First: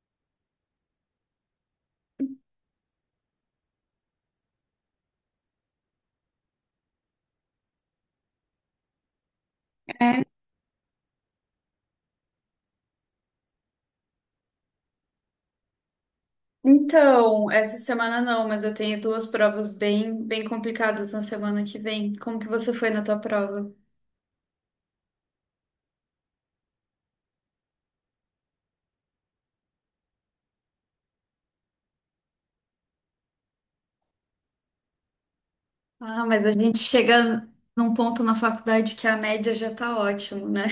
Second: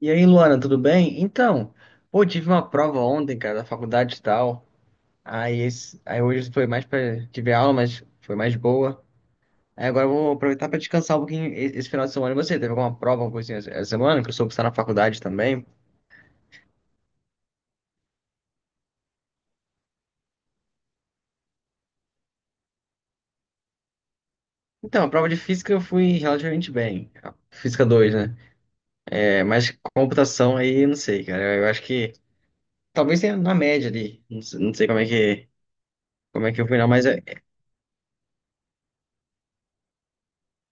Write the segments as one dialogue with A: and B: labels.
A: E aí, Luana, tudo bem? Então, pô, tive uma prova ontem, cara, da faculdade e tal. Aí, hoje foi mais pra. Tive aula, mas foi mais boa. Aí agora eu
B: É,
A: vou aproveitar pra descansar um pouquinho esse final de semana. E você, teve alguma prova, alguma coisinha essa semana? Que eu soube que está na faculdade também.
B: então, essa semana não, mas eu tenho duas provas bem complicadas na semana que vem. Como que você foi na tua prova?
A: Então, a prova de física eu fui relativamente bem. A Física 2, né? É, mas computação aí, eu não sei, cara. Eu acho que talvez tenha na média ali. Não, sei não sei como é que,
B: Ah, mas
A: como
B: a
A: é que eu fui,
B: gente
A: não, mas. É,
B: chega num ponto na faculdade que a média já tá ótimo, né?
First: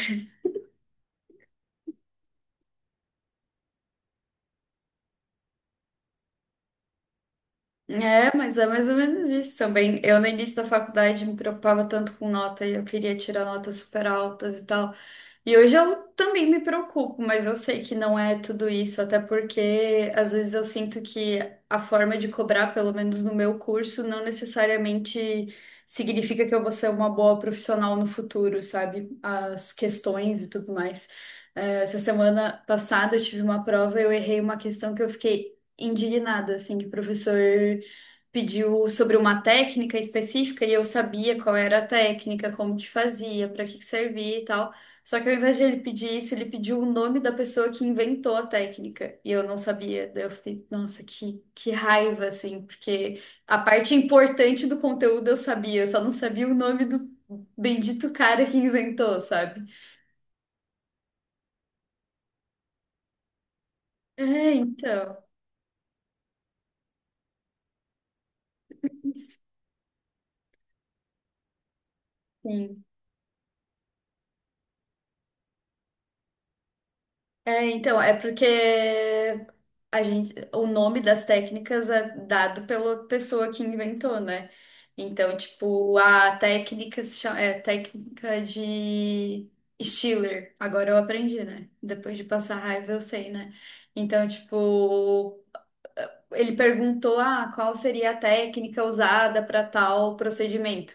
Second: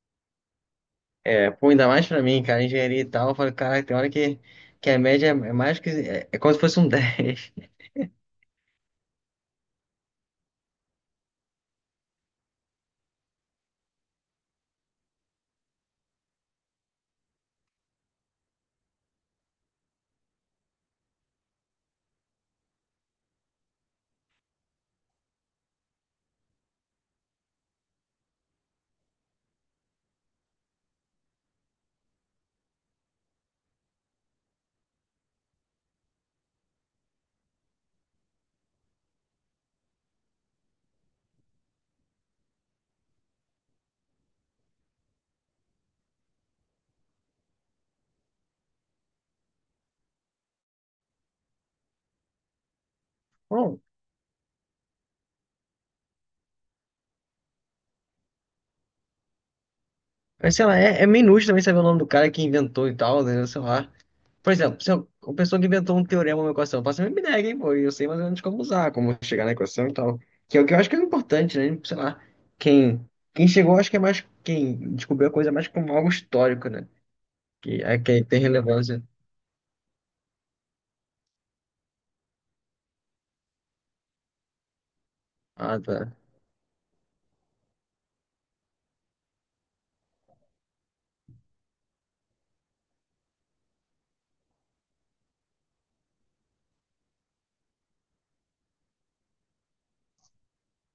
A: É, pô, ainda mais pra mim, cara, engenharia e tal, eu falei, caraca, tem hora que a média é mais que, é como se fosse um 10.
B: É, mas é mais ou menos isso também. Eu, no início da faculdade, me preocupava tanto com nota e eu queria tirar notas super altas e tal. E hoje eu também me preocupo, mas eu sei que não é tudo isso, até porque às vezes eu sinto que a forma de cobrar, pelo menos no meu curso, não necessariamente significa que eu vou ser uma boa profissional no futuro, sabe? As questões e tudo mais. Essa semana passada eu tive uma prova e eu errei uma questão que eu fiquei indignada, assim, que o professor pediu sobre uma técnica específica e eu sabia qual era a técnica, como que fazia, para que que servia e tal. Só que ao invés de ele pedir isso, ele pediu o nome da pessoa que inventou a técnica. E eu não sabia. Daí eu fiquei, nossa, que raiva, assim, porque a
A: Bom,
B: parte importante do conteúdo eu sabia, eu só não sabia o nome do bendito cara que inventou, sabe?
A: mas sei lá, é meio inútil também saber o nome do cara que inventou e tal, né, sei lá. Por
B: É,
A: exemplo, se eu-
B: então.
A: uma pessoa que inventou um teorema, uma equação, eu faço a mesma ideia, hein, pô, e eu sei mais ou menos como usar, como chegar na equação e tal. Que é o que eu acho que é importante, né, sei lá,
B: Sim.
A: quem, quem chegou, acho que é mais, quem descobriu a coisa mais como algo histórico, né,
B: É,
A: que, é,
B: então, é
A: que tem
B: porque
A: relevância.
B: a gente, o nome das técnicas é dado pela pessoa que inventou, né? Então,
A: Ah,
B: tipo,
A: tá.
B: a técnica se chama, é técnica de Stiller. Agora eu aprendi, né? Depois de passar raiva, eu sei, né? Então, tipo, ele perguntou, ah, qual seria a técnica usada para tal procedimento.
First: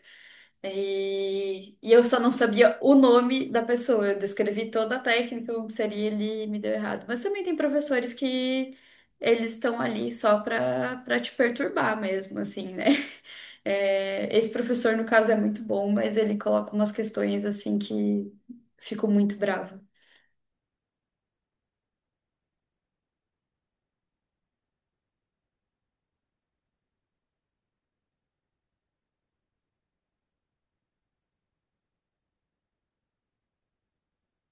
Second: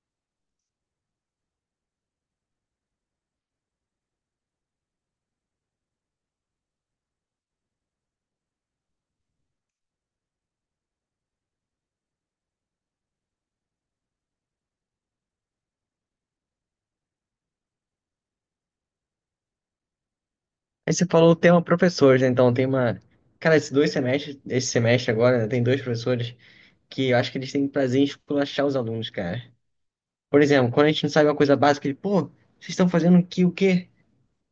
B: E eu só não sabia o nome da pessoa. Eu descrevi toda a técnica como seria, ele me deu errado. Mas também tem professores que eles estão ali só para te perturbar mesmo, assim, né? É, esse professor, no caso, é muito bom, mas ele coloca umas questões assim que fico muito brava.
A: Aí você falou o tema professores, né? Então tem uma. Cara, esses 2 semestres, esse semestre agora, né, tem dois professores que eu acho que eles têm prazer em esculachar os alunos, cara. Por exemplo, quando a gente não sabe uma coisa básica, ele, pô, vocês estão fazendo que o quê?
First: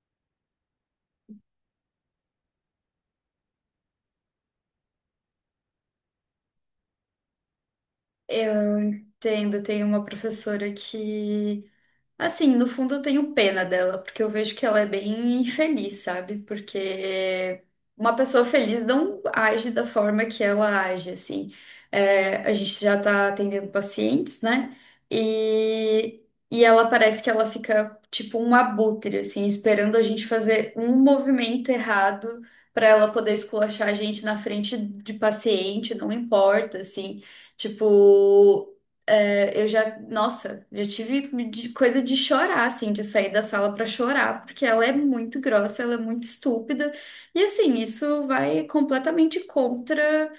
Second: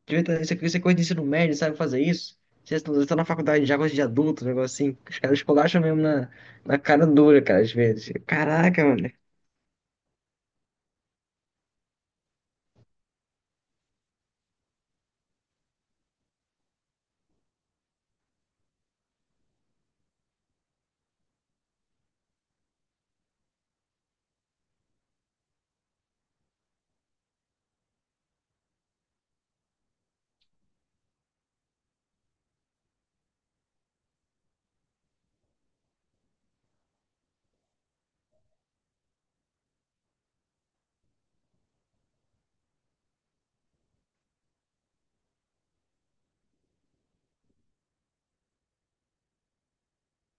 A: Isso aqui, isso é coisa de ensino médio, sabe fazer isso? Vocês estão na faculdade já, coisa de adulto, um negócio assim. Os caras esculacham mesmo na cara dura, cara, às vezes.
B: Eu
A: Caraca, mano.
B: entendo, tem uma professora que, assim, no fundo eu tenho pena dela, porque eu vejo que ela é bem infeliz, sabe? Porque uma pessoa feliz não age da forma que ela age, assim. É, a gente já tá atendendo pacientes, né? E, e ela parece que ela fica tipo um abutre, assim, esperando a gente fazer um movimento errado para ela poder esculachar a gente na frente de paciente, não importa, assim. Tipo. É, eu já, nossa, coisa de chorar, assim, de sair da sala pra chorar, porque ela é muito grossa, ela é muito estúpida, e assim, isso vai completamente contra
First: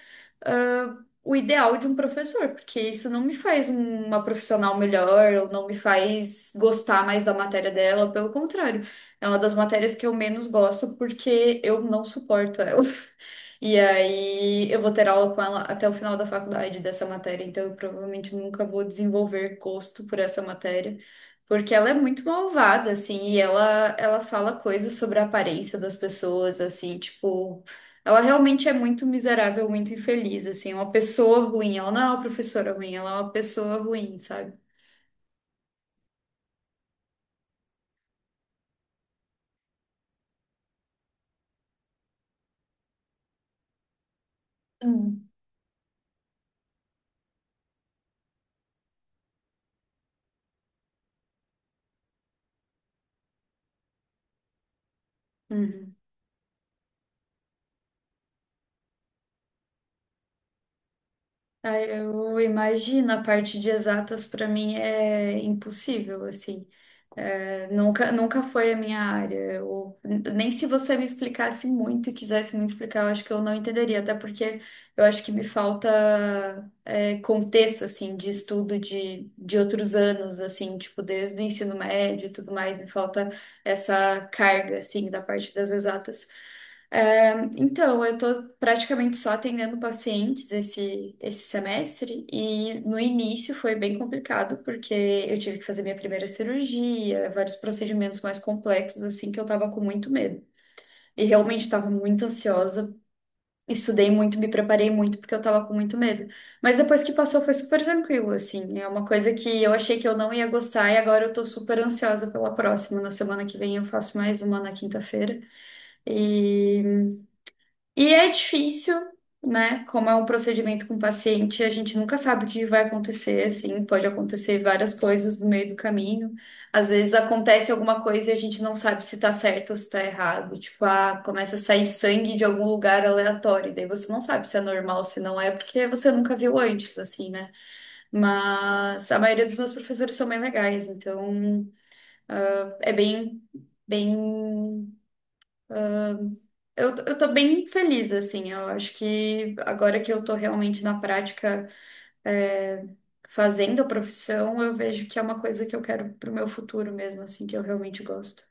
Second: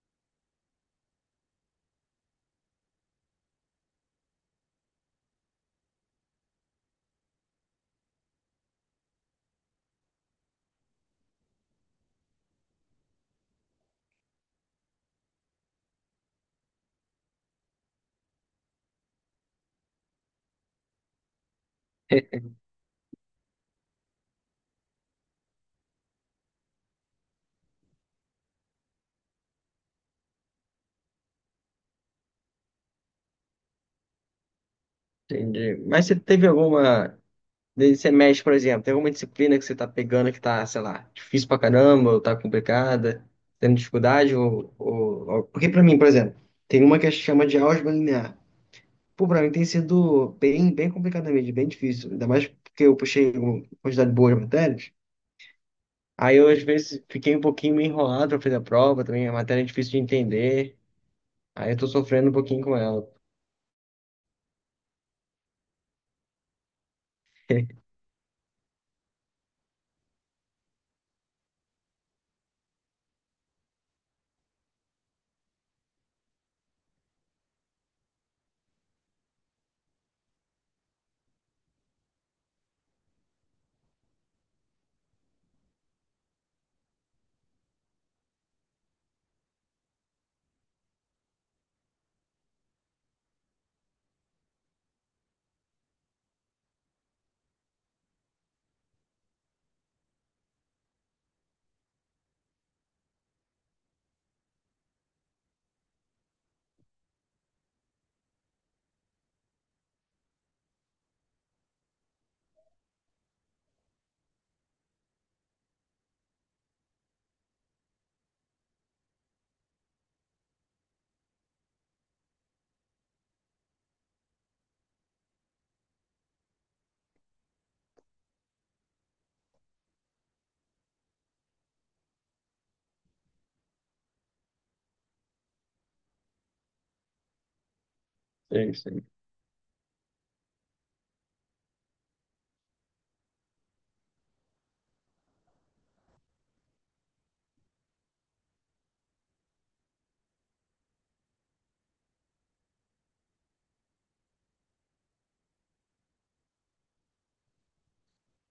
B: ah, o ideal de um professor, porque isso não me faz uma profissional melhor, ou não me faz gostar mais da matéria dela, pelo contrário, é uma das matérias que eu menos gosto porque eu não suporto ela. E aí eu vou ter aula com ela até o final da faculdade dessa matéria, então eu provavelmente nunca vou desenvolver gosto por essa matéria. Porque ela é muito malvada, assim, e ela fala coisas sobre a aparência das pessoas, assim, tipo, ela realmente é muito miserável, muito infeliz, assim, é uma pessoa ruim. Ela não é uma professora ruim, ela é uma pessoa ruim, sabe?
A: Entendi. Mas você teve alguma. Daí você mexe, por exemplo, tem alguma disciplina que você tá pegando que tá, sei lá, difícil pra caramba, ou tá complicada, tendo dificuldade,
B: Hum.
A: porque pra mim, por exemplo, tem uma que chama de álgebra linear. Pô, pra mim tem sido bem complicada mesmo, bem difícil. Ainda mais porque eu puxei uma quantidade boa de matérias.
B: Uhum.
A: Aí eu, às vezes, fiquei um pouquinho meio enrolado pra fazer a prova também, a matéria é difícil de entender. Aí eu tô
B: Aí
A: sofrendo um
B: eu
A: pouquinho com ela.
B: imagino, a parte de exatas pra mim é impossível, assim. É, nunca foi a minha área. Nem se você me explicasse muito e quisesse muito explicar, eu acho que eu não entenderia, até porque eu acho que me falta contexto, assim, de estudo de outros anos, assim, tipo, desde o ensino médio e tudo mais, me falta essa carga, assim, da parte das exatas. É, então, eu estou praticamente só atendendo pacientes esse semestre e no início foi bem complicado porque eu tive que fazer minha primeira cirurgia, vários procedimentos mais complexos assim que eu estava com muito medo. E realmente estava muito ansiosa, estudei muito, me preparei muito porque eu estava com muito medo. Mas depois que passou foi super tranquilo assim. É uma coisa que eu achei que eu não ia gostar e agora eu estou super ansiosa pela próxima. Na semana que vem eu faço mais uma na quinta-feira. E e é difícil, né? Como é um procedimento com paciente, a gente nunca sabe o que vai acontecer, assim, pode acontecer várias coisas no meio do caminho. Às vezes acontece alguma coisa e a gente não sabe se tá certo ou se tá errado. Tipo, ah, começa a sair sangue de algum lugar aleatório, e daí você não sabe se é normal, se não é, porque você nunca viu antes, assim, né?
A: É isso.
B: Mas a maioria dos meus professores são bem legais, então ah, é bem, bem. Eu tô bem feliz, assim. Eu acho que agora que eu tô realmente na prática, é, fazendo a profissão, eu vejo que é uma coisa que eu quero pro meu futuro mesmo, assim, que eu realmente gosto.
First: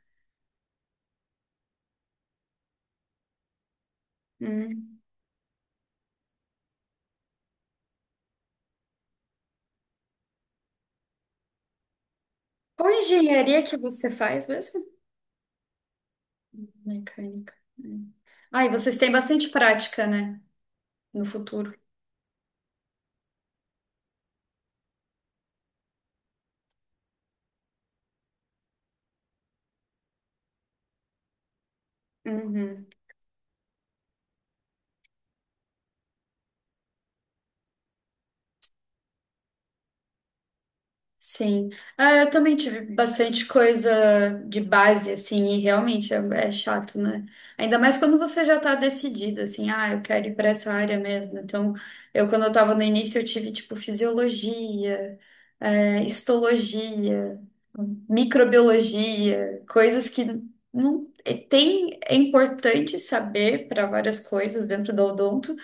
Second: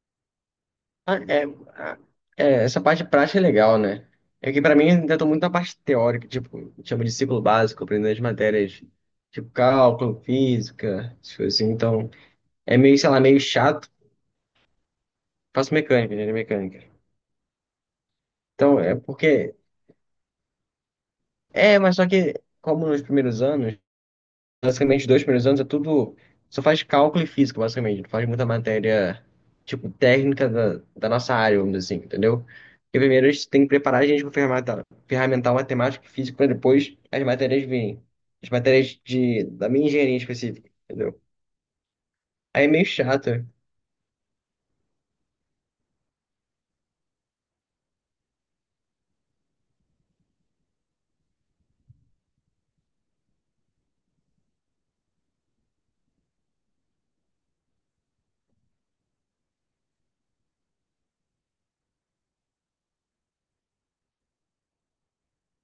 A: Ah, É, ah, é, essa parte prática é legal, né? É que pra mim
B: Hum.
A: ainda tô muito na parte teórica, tipo, chama de ciclo básico, aprendendo as matérias, tipo cálculo, física, essas coisas assim. Então, é
B: Qual
A: meio, sei lá, meio
B: engenharia que
A: chato.
B: você faz mesmo?
A: Faço mecânica, engenharia mecânica.
B: Mecânica. Hum. Ah, e
A: Então, é
B: vocês têm bastante
A: porque.
B: prática, né? No futuro.
A: É, mas só que, como nos primeiros anos. Basicamente, os 2 primeiros anos é tudo. Só faz cálculo e física, basicamente. Não faz muita matéria, tipo, técnica da nossa área, vamos dizer assim, entendeu?
B: Uhum.
A: Porque primeiro a gente tem que preparar a gente para ferramental matemática e física para depois as matérias virem. As matérias de, da minha engenharia específica, entendeu?
B: Sim. Ah, eu também
A: Aí é
B: tive
A: meio
B: bastante
A: chato.
B: coisa de base, assim, e realmente é, é chato, né? Ainda mais quando você já tá decidido, assim, ah, eu quero ir para essa área mesmo. Então, eu, quando eu tava no início, eu tive, tipo, fisiologia, histologia, microbiologia, coisas que não. E tem, é importante saber para várias coisas dentro do odonto,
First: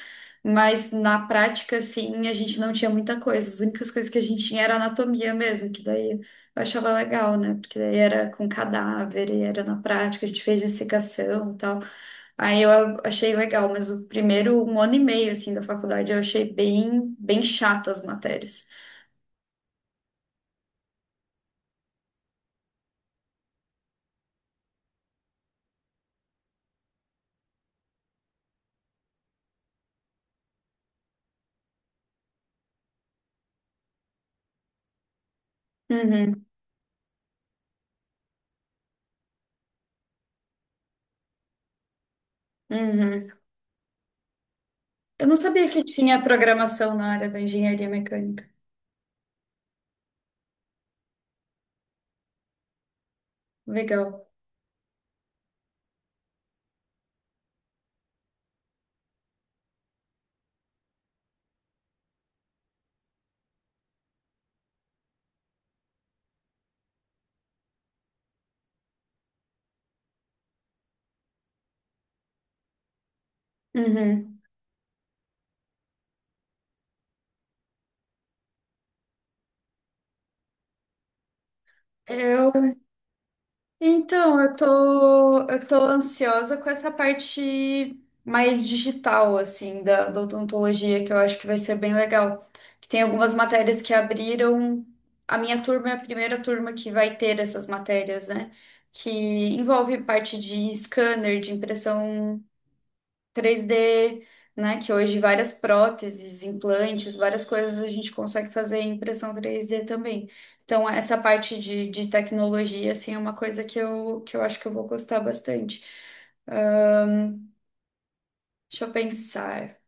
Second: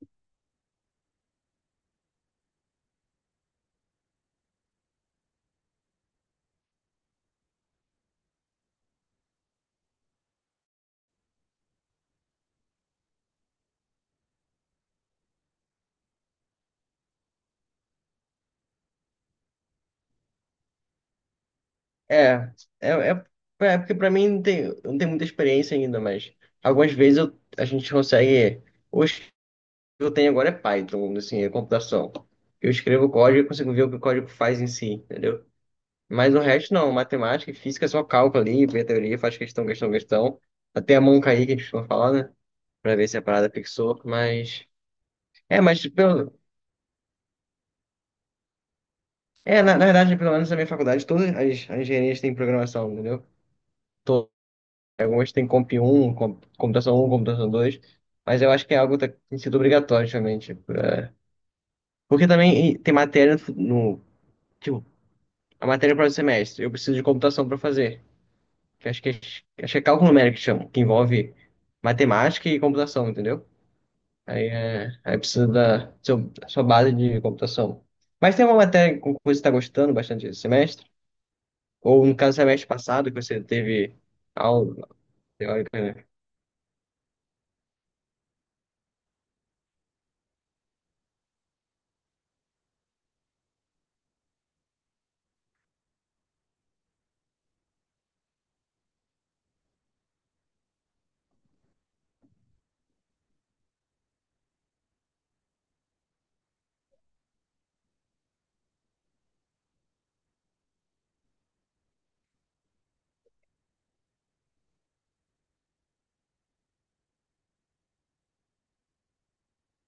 B: mas na prática, assim, a gente não tinha muita coisa. As únicas coisas que a gente tinha era anatomia mesmo, que daí eu achava legal, né? Porque daí era com cadáver e era na prática, a gente fez dissecação e tal. Aí eu achei legal, mas o primeiro 1 ano e meio, assim, da faculdade eu achei bem chato as matérias.
A: É, é, é, é porque para mim não tem muita experiência ainda, mas algumas vezes eu, a gente consegue. Ou eu tenho agora é Python, assim, é computação. Eu escrevo código e consigo ver o que o código faz em si, entendeu? Mas o
B: Uhum,
A: resto não, matemática e física é só cálculo ali, vê a teoria, faz questão, questão, questão. Até a mão cair, que a gente for falar, né? Pra ver se a
B: uhum.
A: parada fixou, mas...
B: Eu não
A: É,
B: sabia que
A: mas
B: tinha
A: pelo...
B: programação na área da engenharia mecânica.
A: É, na verdade, pelo menos na minha faculdade, todas as engenharias têm programação, entendeu?
B: Legal.
A: Todas. Algumas têm Computação um, Computação 2. Mas eu acho que é algo que tem sido obrigatório, realmente. Pra- porque também tem matéria no- tipo, a matéria para o semestre. Eu preciso de computação para fazer. Que acho que é cálculo numérico que chama, que envolve matemática e computação, entendeu?
B: Uhum.
A: Aí, é, aí precisa sua base de computação. Mas tem uma matéria com que você está gostando bastante esse semestre? Ou no caso,
B: Eu
A: semestre passado, que você teve
B: Então,
A: aula
B: eu tô
A: teórica, né?
B: ansiosa com essa parte mais digital, assim, da odontologia, que eu acho que vai ser bem legal. Que tem algumas matérias que abriram. A minha turma é a primeira turma que vai ter essas matérias, né? Que envolve parte de scanner, de impressão 3D, né? Que hoje várias próteses, implantes, várias coisas a gente consegue fazer em impressão 3D também. Então, essa parte de tecnologia, assim, é uma coisa que eu acho que eu vou gostar bastante. Ah, deixa eu pensar.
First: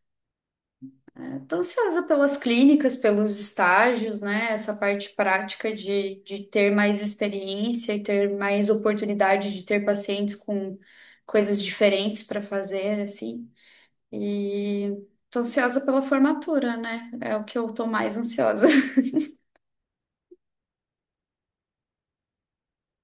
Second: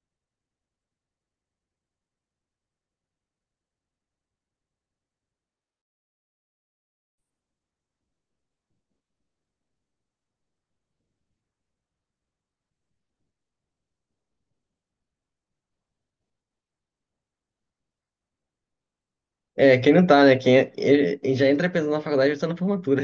B: Estou ansiosa pelas clínicas, pelos estágios, né? Essa parte prática de ter mais experiência e ter mais oportunidade de ter pacientes com coisas diferentes para fazer, assim. E tô ansiosa pela formatura, né? É o que eu tô mais ansiosa.
A: É, quem não tá, né? Ele já entra pensando na faculdade, já está na formatura.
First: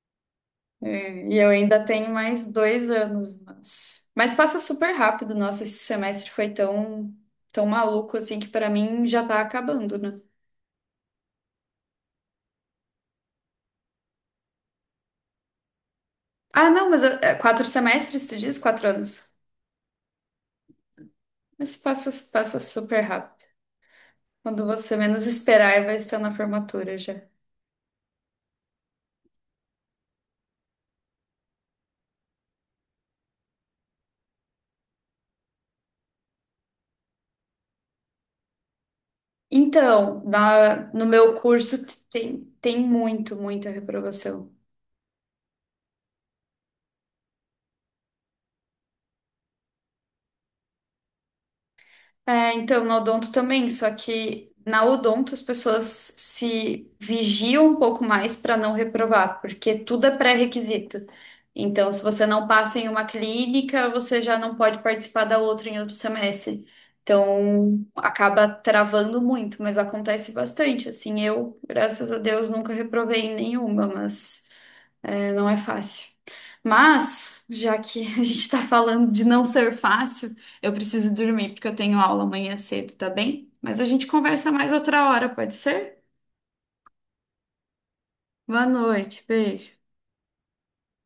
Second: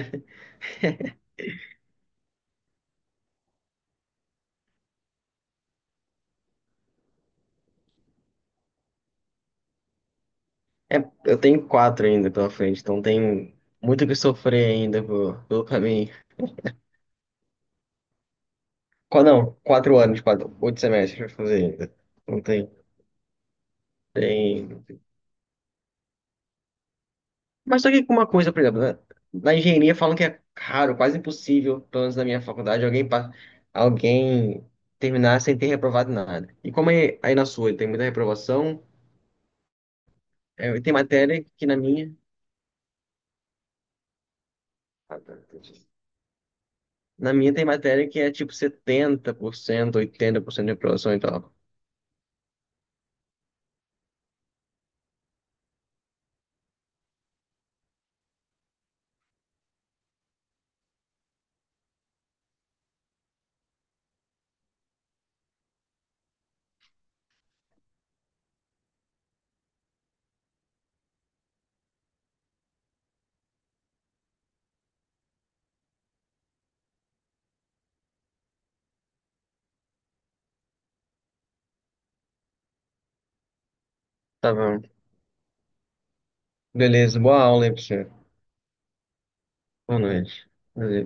B: É, e eu ainda tenho mais 2 anos, mas mas passa super rápido. Nossa, esse semestre foi tão, tão maluco assim que pra mim já tá acabando, né?
A: É, eu tenho quatro ainda pela frente, então tem muito o que sofrer ainda pelo caminho.
B: Ah, não, é, 4 semestres, tu diz? Quatro anos.
A: Não, 4 anos, quatro, 8 semestres pra fazer
B: Mas
A: ainda.
B: passa,
A: Não
B: passa
A: tem,
B: super rápido. Quando
A: tem.
B: você menos esperar, vai estar na formatura já.
A: Mas só que uma coisa, por exemplo, né? Na engenharia falam que é raro, quase impossível, pelo menos na minha faculdade, alguém terminar sem ter reprovado nada. E como é aí na sua, tem muita reprovação,
B: Então,
A: é, tem
B: no meu
A: matéria que na
B: curso
A: minha.
B: tem, tem muito, muita reprovação.
A: Ah, tá, entendi. Na minha tem matéria que é tipo 70% 80% de reprovação e tal.
B: É, então, na odonto também, só que na odonto as pessoas se vigiam um pouco mais para não reprovar, porque tudo é pré-requisito. Então, se você não passa em uma clínica, você já não pode participar da outra em outro semestre. Então, acaba travando muito, mas acontece bastante. Assim, eu, graças a Deus, nunca reprovei em nenhuma, mas. Não é fácil. Mas, já que a gente está falando de não ser fácil, eu preciso dormir porque eu tenho aula amanhã cedo, tá bem? Mas a gente conversa
A: Tá
B: mais
A: bom.
B: outra hora, pode ser?
A: Beleza, boa aula aí pra você.
B: Boa noite, beijo.
A: Boa noite. Valeu.